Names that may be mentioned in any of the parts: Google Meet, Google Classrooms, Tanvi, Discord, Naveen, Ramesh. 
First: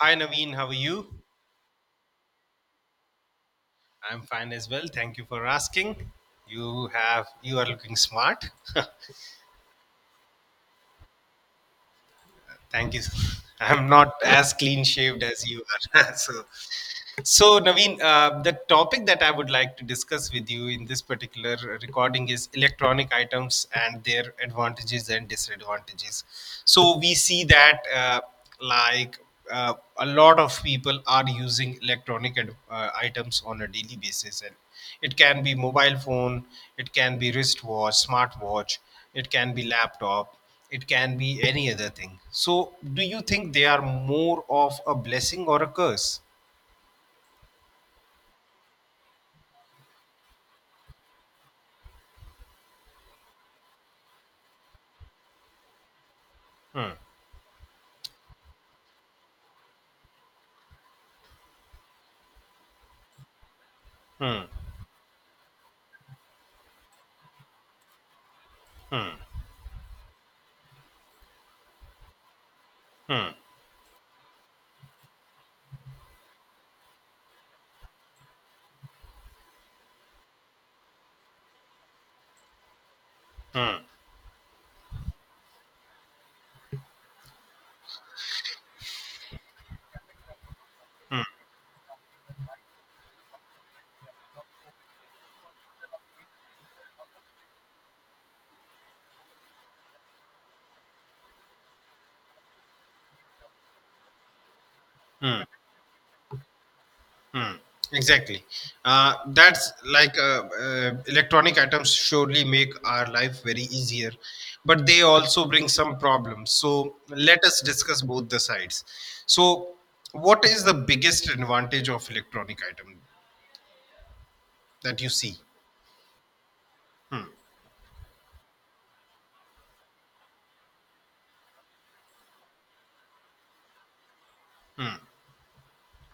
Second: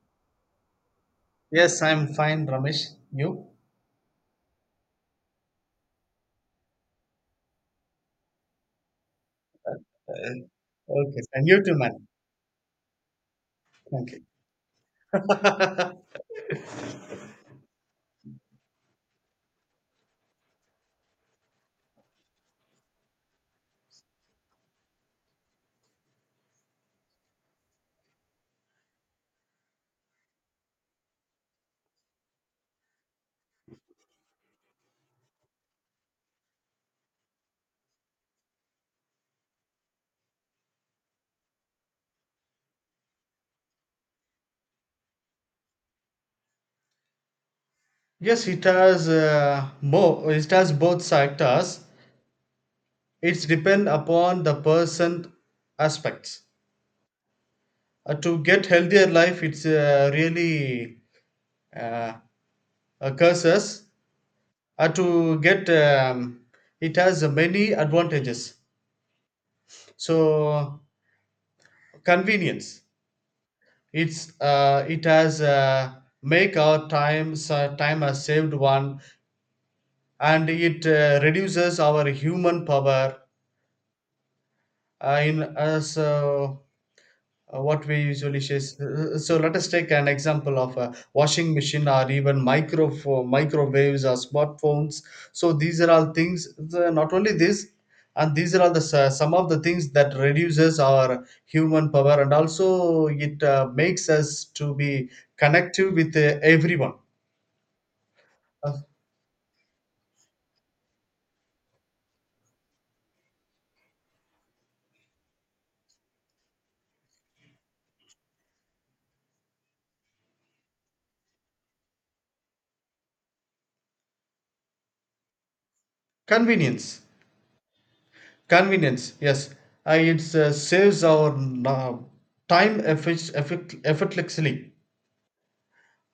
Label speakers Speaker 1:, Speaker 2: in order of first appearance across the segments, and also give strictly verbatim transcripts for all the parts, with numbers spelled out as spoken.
Speaker 1: Hi Naveen, how are you?
Speaker 2: Yes, I'm fine, Ramesh. You?
Speaker 1: I'm fine as well. Thank you for asking. You have you are looking smart.
Speaker 2: Uh, Okay, and you too, man.
Speaker 1: Thank you. I'm
Speaker 2: Thank
Speaker 1: not
Speaker 2: you.
Speaker 1: as clean shaved as you are. so, so Naveen, uh, the topic that I would like to discuss with you in this particular recording is electronic items and their advantages and disadvantages. So we see that uh, like uh, a lot of people are using electronic ad- uh, items on a daily basis, and it can be mobile phone, it can be wristwatch, smartwatch, it can be laptop, it can be any other thing. So, do you think they are more of a blessing or a curse?
Speaker 2: Yes, it has uh, more. It has both sectors. It's depend upon the person aspects.
Speaker 1: Hmm.
Speaker 2: Uh, to get healthier life, it's uh, really uh, a curses.
Speaker 1: Hmm.
Speaker 2: Uh, to get um, it has many advantages.
Speaker 1: Hmm.
Speaker 2: So convenience.
Speaker 1: Hmm.
Speaker 2: It's uh, it has uh, Make our time sa- time has saved one, and it uh, reduces our human power
Speaker 1: Hmm.
Speaker 2: uh, in us. Uh, so uh, what we usually use. So let us take an example of a washing machine or even micro uh, microwaves or smartphones. So these are all things. The, not only this, and these are all the s- some of the things that reduces our human power, and also it uh, makes us to be
Speaker 1: Hmm.
Speaker 2: connective with uh, everyone.
Speaker 1: Hmm, exactly.
Speaker 2: Uh,
Speaker 1: Uh, that's like uh, uh, electronic items surely make our life very easier, but they also bring some problems. So let us discuss both the sides. So, what is the biggest advantage of electronic item that you see?
Speaker 2: Convenience,
Speaker 1: Hmm.
Speaker 2: convenience. Yes, uh, it uh, saves our uh, time effic- effic- effortlessly.
Speaker 1: Hmm.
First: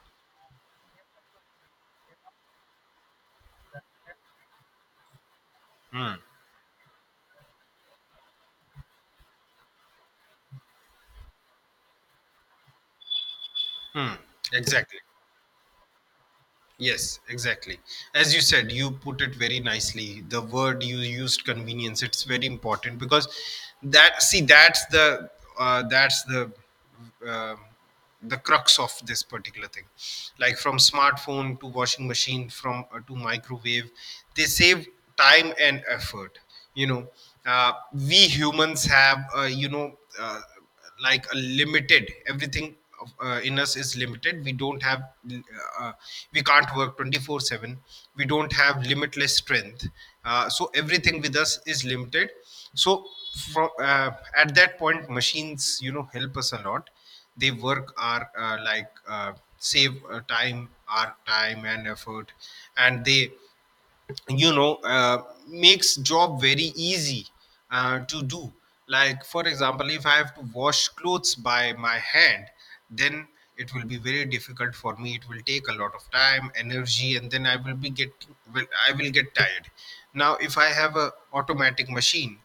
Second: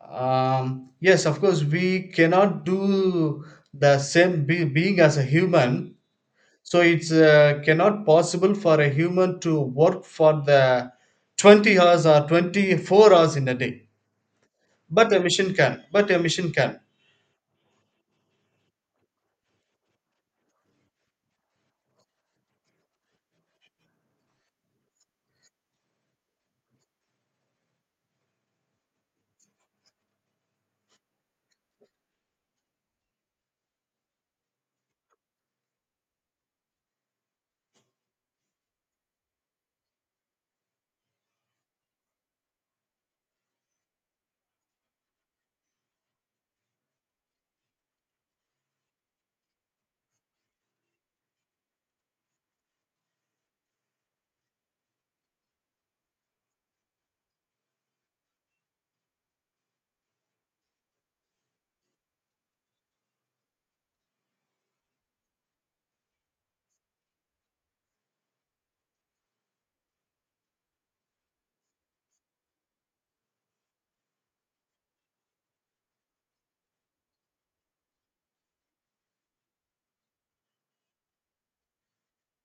Speaker 2: um, Yes, of course, we cannot do the same be- being as a human,
Speaker 1: Hmm.
Speaker 2: so it's uh, cannot possible for a human to work for the twenty hours or twenty-four hours in a day,
Speaker 1: Hmm. Exactly.
Speaker 2: but a machine can, but a machine can
Speaker 1: Yes, exactly. As you said, you put it very nicely. The word you used, convenience, it's very important because that see that's the uh, that's the uh, the crux of this particular thing. Like from smartphone to washing machine, from uh, to microwave, they save time and effort. You know, uh, we humans have uh, you know. Uh, like a limited everything, uh, in us is limited. We don't have uh, uh, we can't work twenty four seven. We don't have limitless strength. uh, so everything with us is limited. So, from uh, at that point machines, you know help us a lot. They work our uh, like uh, save uh, time our time and effort, and they you know uh, makes job very easy uh, to do. Like for example, if I have to wash clothes by my hand, then it will be very difficult for me. It will take a lot of time, energy, and then i will be get will, i will get tired. Now if I have a automatic machine,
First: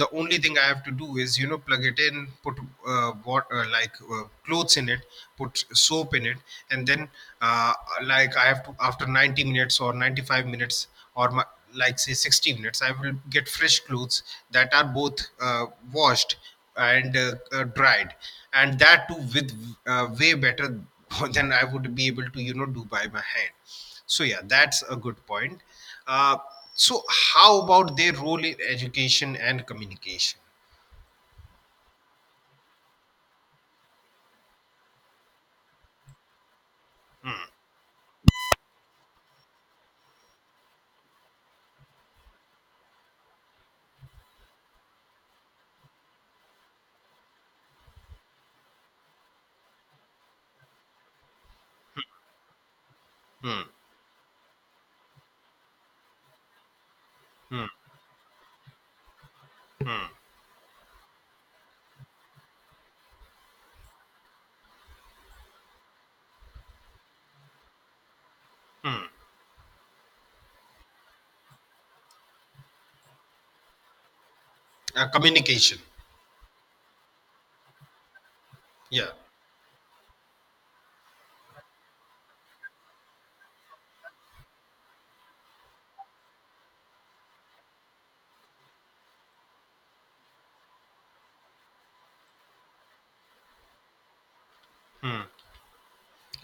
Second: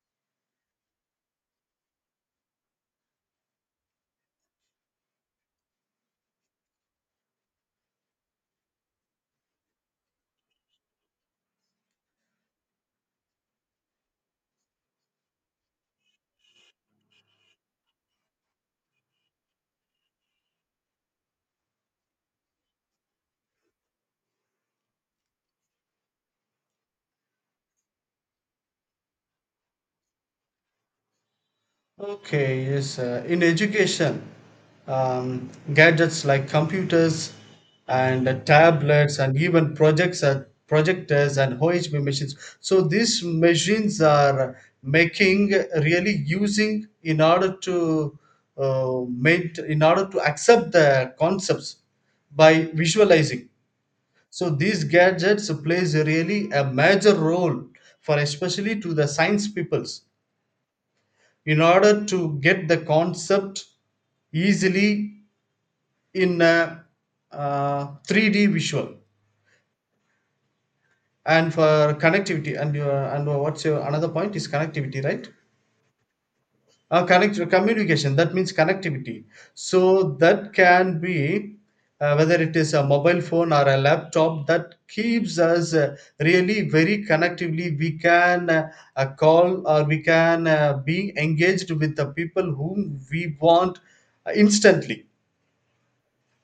Speaker 1: the only thing I have to do is you know plug it in, put uh, what uh, like uh, clothes in it, put soap in it, and then uh, like I have to, after ninety minutes or ninety-five minutes, or my, like say sixty minutes, I will get fresh clothes that are both uh, washed and uh, uh, dried, and that too with uh, way better than I would be able to you know do by my hand. So yeah, that's a good point. Uh, so how about their role in education and communication?
Speaker 2: Okay, yes. Uh, in education, um, gadgets like computers and uh, tablets and even projects and projectors and O H B machines. So these machines are making really using in order to uh, maint in order to accept the concepts by visualizing.
Speaker 1: Hmm.
Speaker 2: So these gadgets plays really a major role
Speaker 1: Hmm.
Speaker 2: for, especially to the science peoples, in order to get the concept easily in a uh, three D visual.
Speaker 1: Hmm.
Speaker 2: And for connectivity, and your, and what's your another point is connectivity,
Speaker 1: Uh,
Speaker 2: right?
Speaker 1: communication.
Speaker 2: Uh, connect Communication. That means
Speaker 1: Yeah,
Speaker 2: connectivity. So that can be, uh, whether it is a mobile phone or a laptop, that keeps us uh, really very connectively. We can uh, uh, call, or we can uh, be engaged with the people whom we want uh, instantly.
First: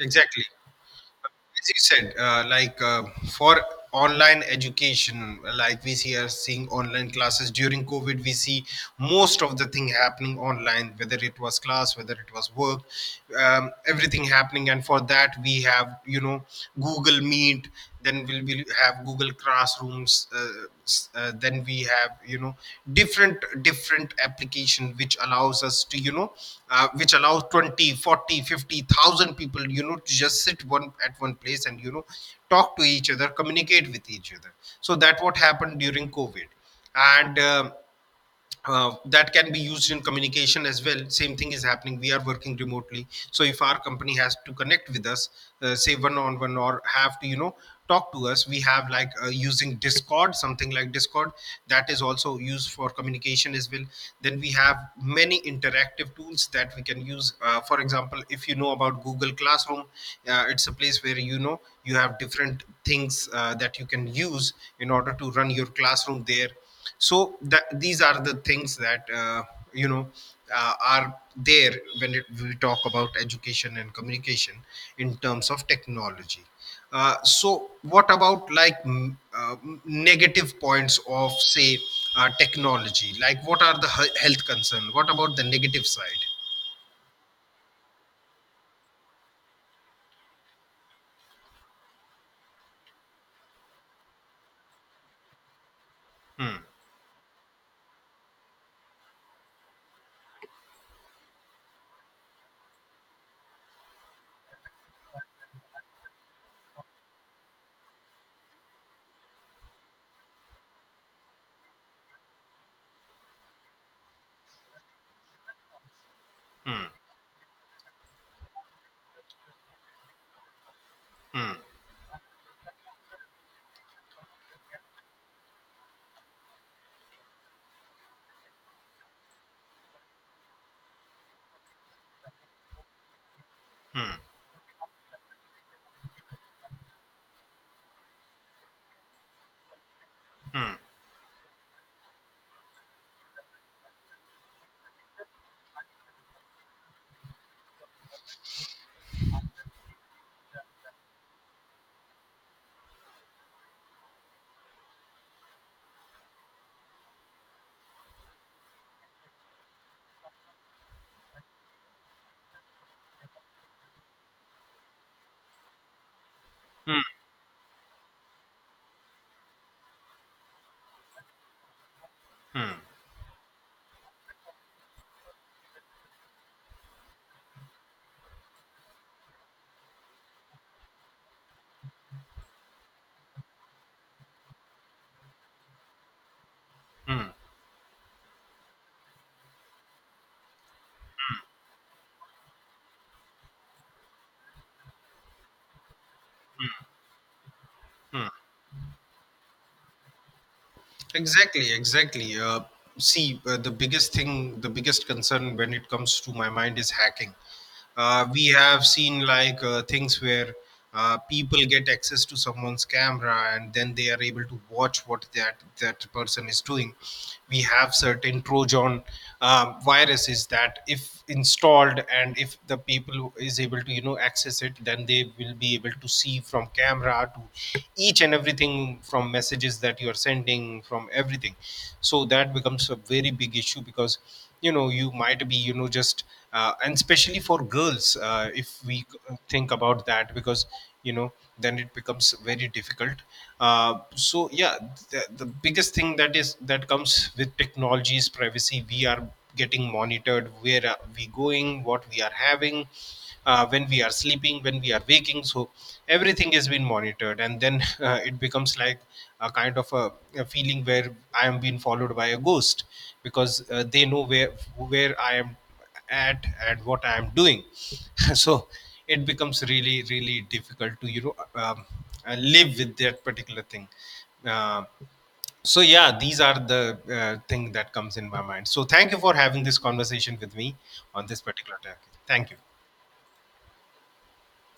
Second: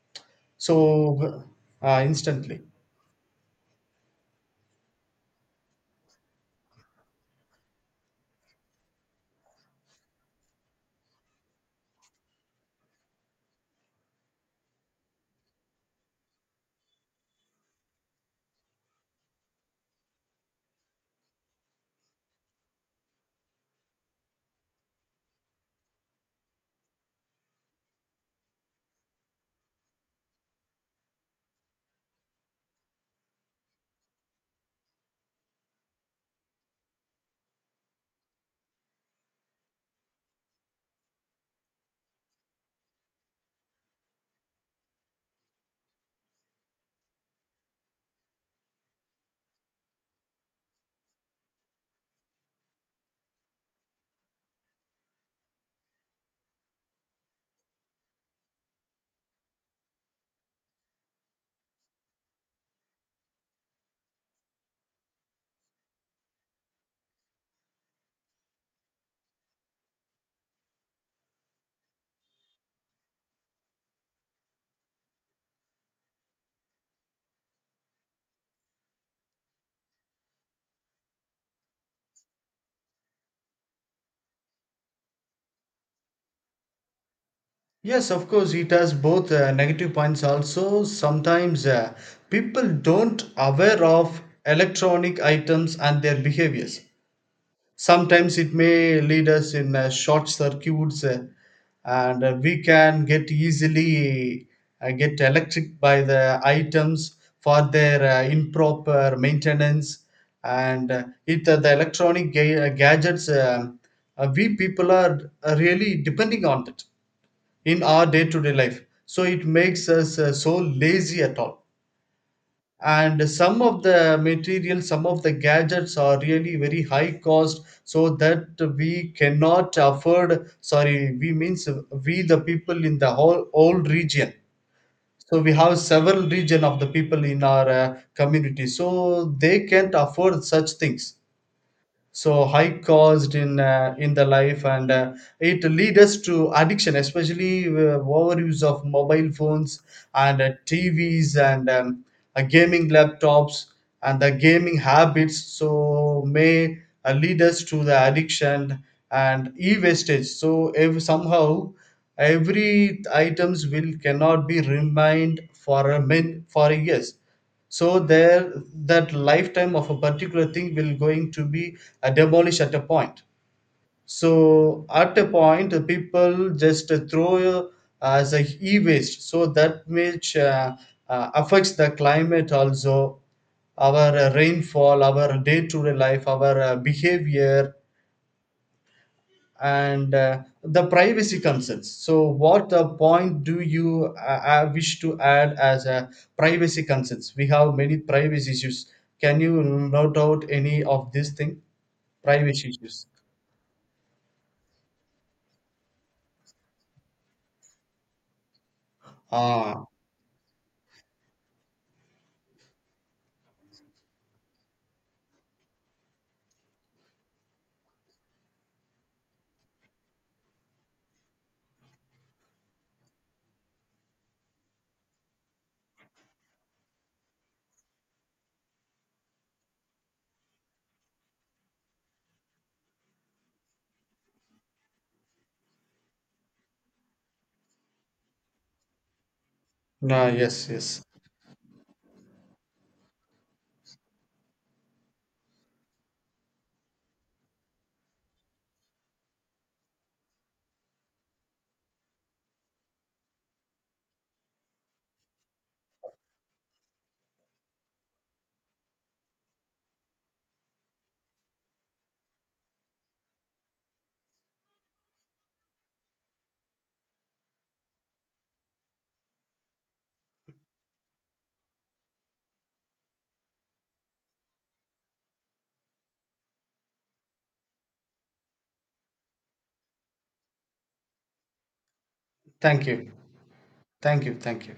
Speaker 1: exactly.
Speaker 2: So,
Speaker 1: As you
Speaker 2: uh,
Speaker 1: said, uh,
Speaker 2: instantly.
Speaker 1: like uh, for online education, like we see are seeing online classes during COVID, we see most of the thing happening online, whether it was class, whether it was work, um, everything happening. And for that, we have you know Google Meet, then we'll, we'll have Google Classrooms. Uh, s- uh, then we have you know different different application which allows us to you know uh, which allows twenty forty fifty thousand people, you know to just sit one at one place, and you know talk to each other, communicate with each other. So that what happened during COVID. And um uh, that can be used in communication as well. Same thing is happening. We are working remotely, so if our company has to connect with us, uh, say one on one, or have to you know talk to us, we have like uh, using Discord, something like Discord. That is also used for communication as well. Then we have many interactive tools that we can use, uh, for example, if you know about Google Classroom, uh, it's a place where you know you have different things uh, that you can use in order to run your classroom there. So that these are the things that uh, you know uh, are there when it, we talk about education and communication in terms of technology. uh, so what about, like, m- uh, negative points of, say, uh, technology? Like, what are the he- health concern? What about the negative side?
Speaker 2: Yes, of course, it has both uh, negative points also. Sometimes uh, people don't aware of electronic items and their
Speaker 1: Hmm.
Speaker 2: behaviors. Sometimes it may lead us in uh, short circuits uh, and uh, we can get easily uh, get electric by the items for their uh, improper maintenance. And uh, it uh, the electronic ga- uh, gadgets, um, uh, we people are uh, really depending on it
Speaker 1: Hmm.
Speaker 2: in our day-to-day life, so it makes us uh, so lazy at
Speaker 1: Hmm.
Speaker 2: all. And some of the materials, some of the gadgets are really very high cost, so that we cannot afford. Sorry, we means we the people in the whole old
Speaker 1: Hmm.
Speaker 2: region. So we have several region of the people in our uh, community, so they can't afford such
Speaker 1: Hmm.
Speaker 2: things. So high cost in uh, in the life. And uh, it lead us to addiction, especially uh, overuse of mobile phones and uh, TVs and um, uh, gaming laptops and the gaming habits, so may uh, lead us to the addiction. And e-wastage, so if somehow every items will cannot be remained for a min for a
Speaker 1: Hmm.
Speaker 2: years.
Speaker 1: Hmm.
Speaker 2: So there, that lifetime of a particular thing will going to be uh, demolish at
Speaker 1: Hmm.
Speaker 2: a point. So at a point, uh, people just uh, throw uh, as a e-waste. So that, which uh, uh, affects the climate also, our uh, rainfall, our day-to-day life, our uh,
Speaker 1: Hmm.
Speaker 2: behavior, and uh, the privacy concerns. So what uh, point do you uh, uh, wish to add as a privacy concerns? We have many
Speaker 1: Hmm.
Speaker 2: privacy issues. Can you note out any of these thing?
Speaker 1: Exactly, exactly. Uh,
Speaker 2: Privacy issues.
Speaker 1: see, uh, the biggest thing, the biggest concern when it comes to my mind is hacking. Uh, we have seen, like uh,
Speaker 2: Ah.
Speaker 1: things where uh, people get access to someone's camera, and then they are able to watch what that that person is doing. We have certain Trojan um, viruses that, if installed, and if the people is able to you know access it, then they will be be able to see from camera to each and everything, from messages that you are sending, from everything. So that becomes a very big issue, because you know you might be, you know just, uh, and especially for girls, uh, if we c- think about
Speaker 2: Ah,
Speaker 1: that, because
Speaker 2: yes, yes.
Speaker 1: you know then it becomes very difficult. Uh, so yeah, the, the biggest thing that is that comes with technology is privacy. We are getting monitored, where are we going, what we are having, uh, when we are sleeping, when we are waking. So everything has been monitored, and then uh, it becomes like a kind of a, a feeling where I am being followed by a ghost, because uh, they know where where I am at and what I am doing. So it becomes really really difficult to you know um, uh, live with that particular thing. Uh, so yeah, these are the uh, thing that comes in my mind. So thank you for having this conversation with me on this particular topic. Thank you.
Speaker 2: Thank you. Thank you. Thank you.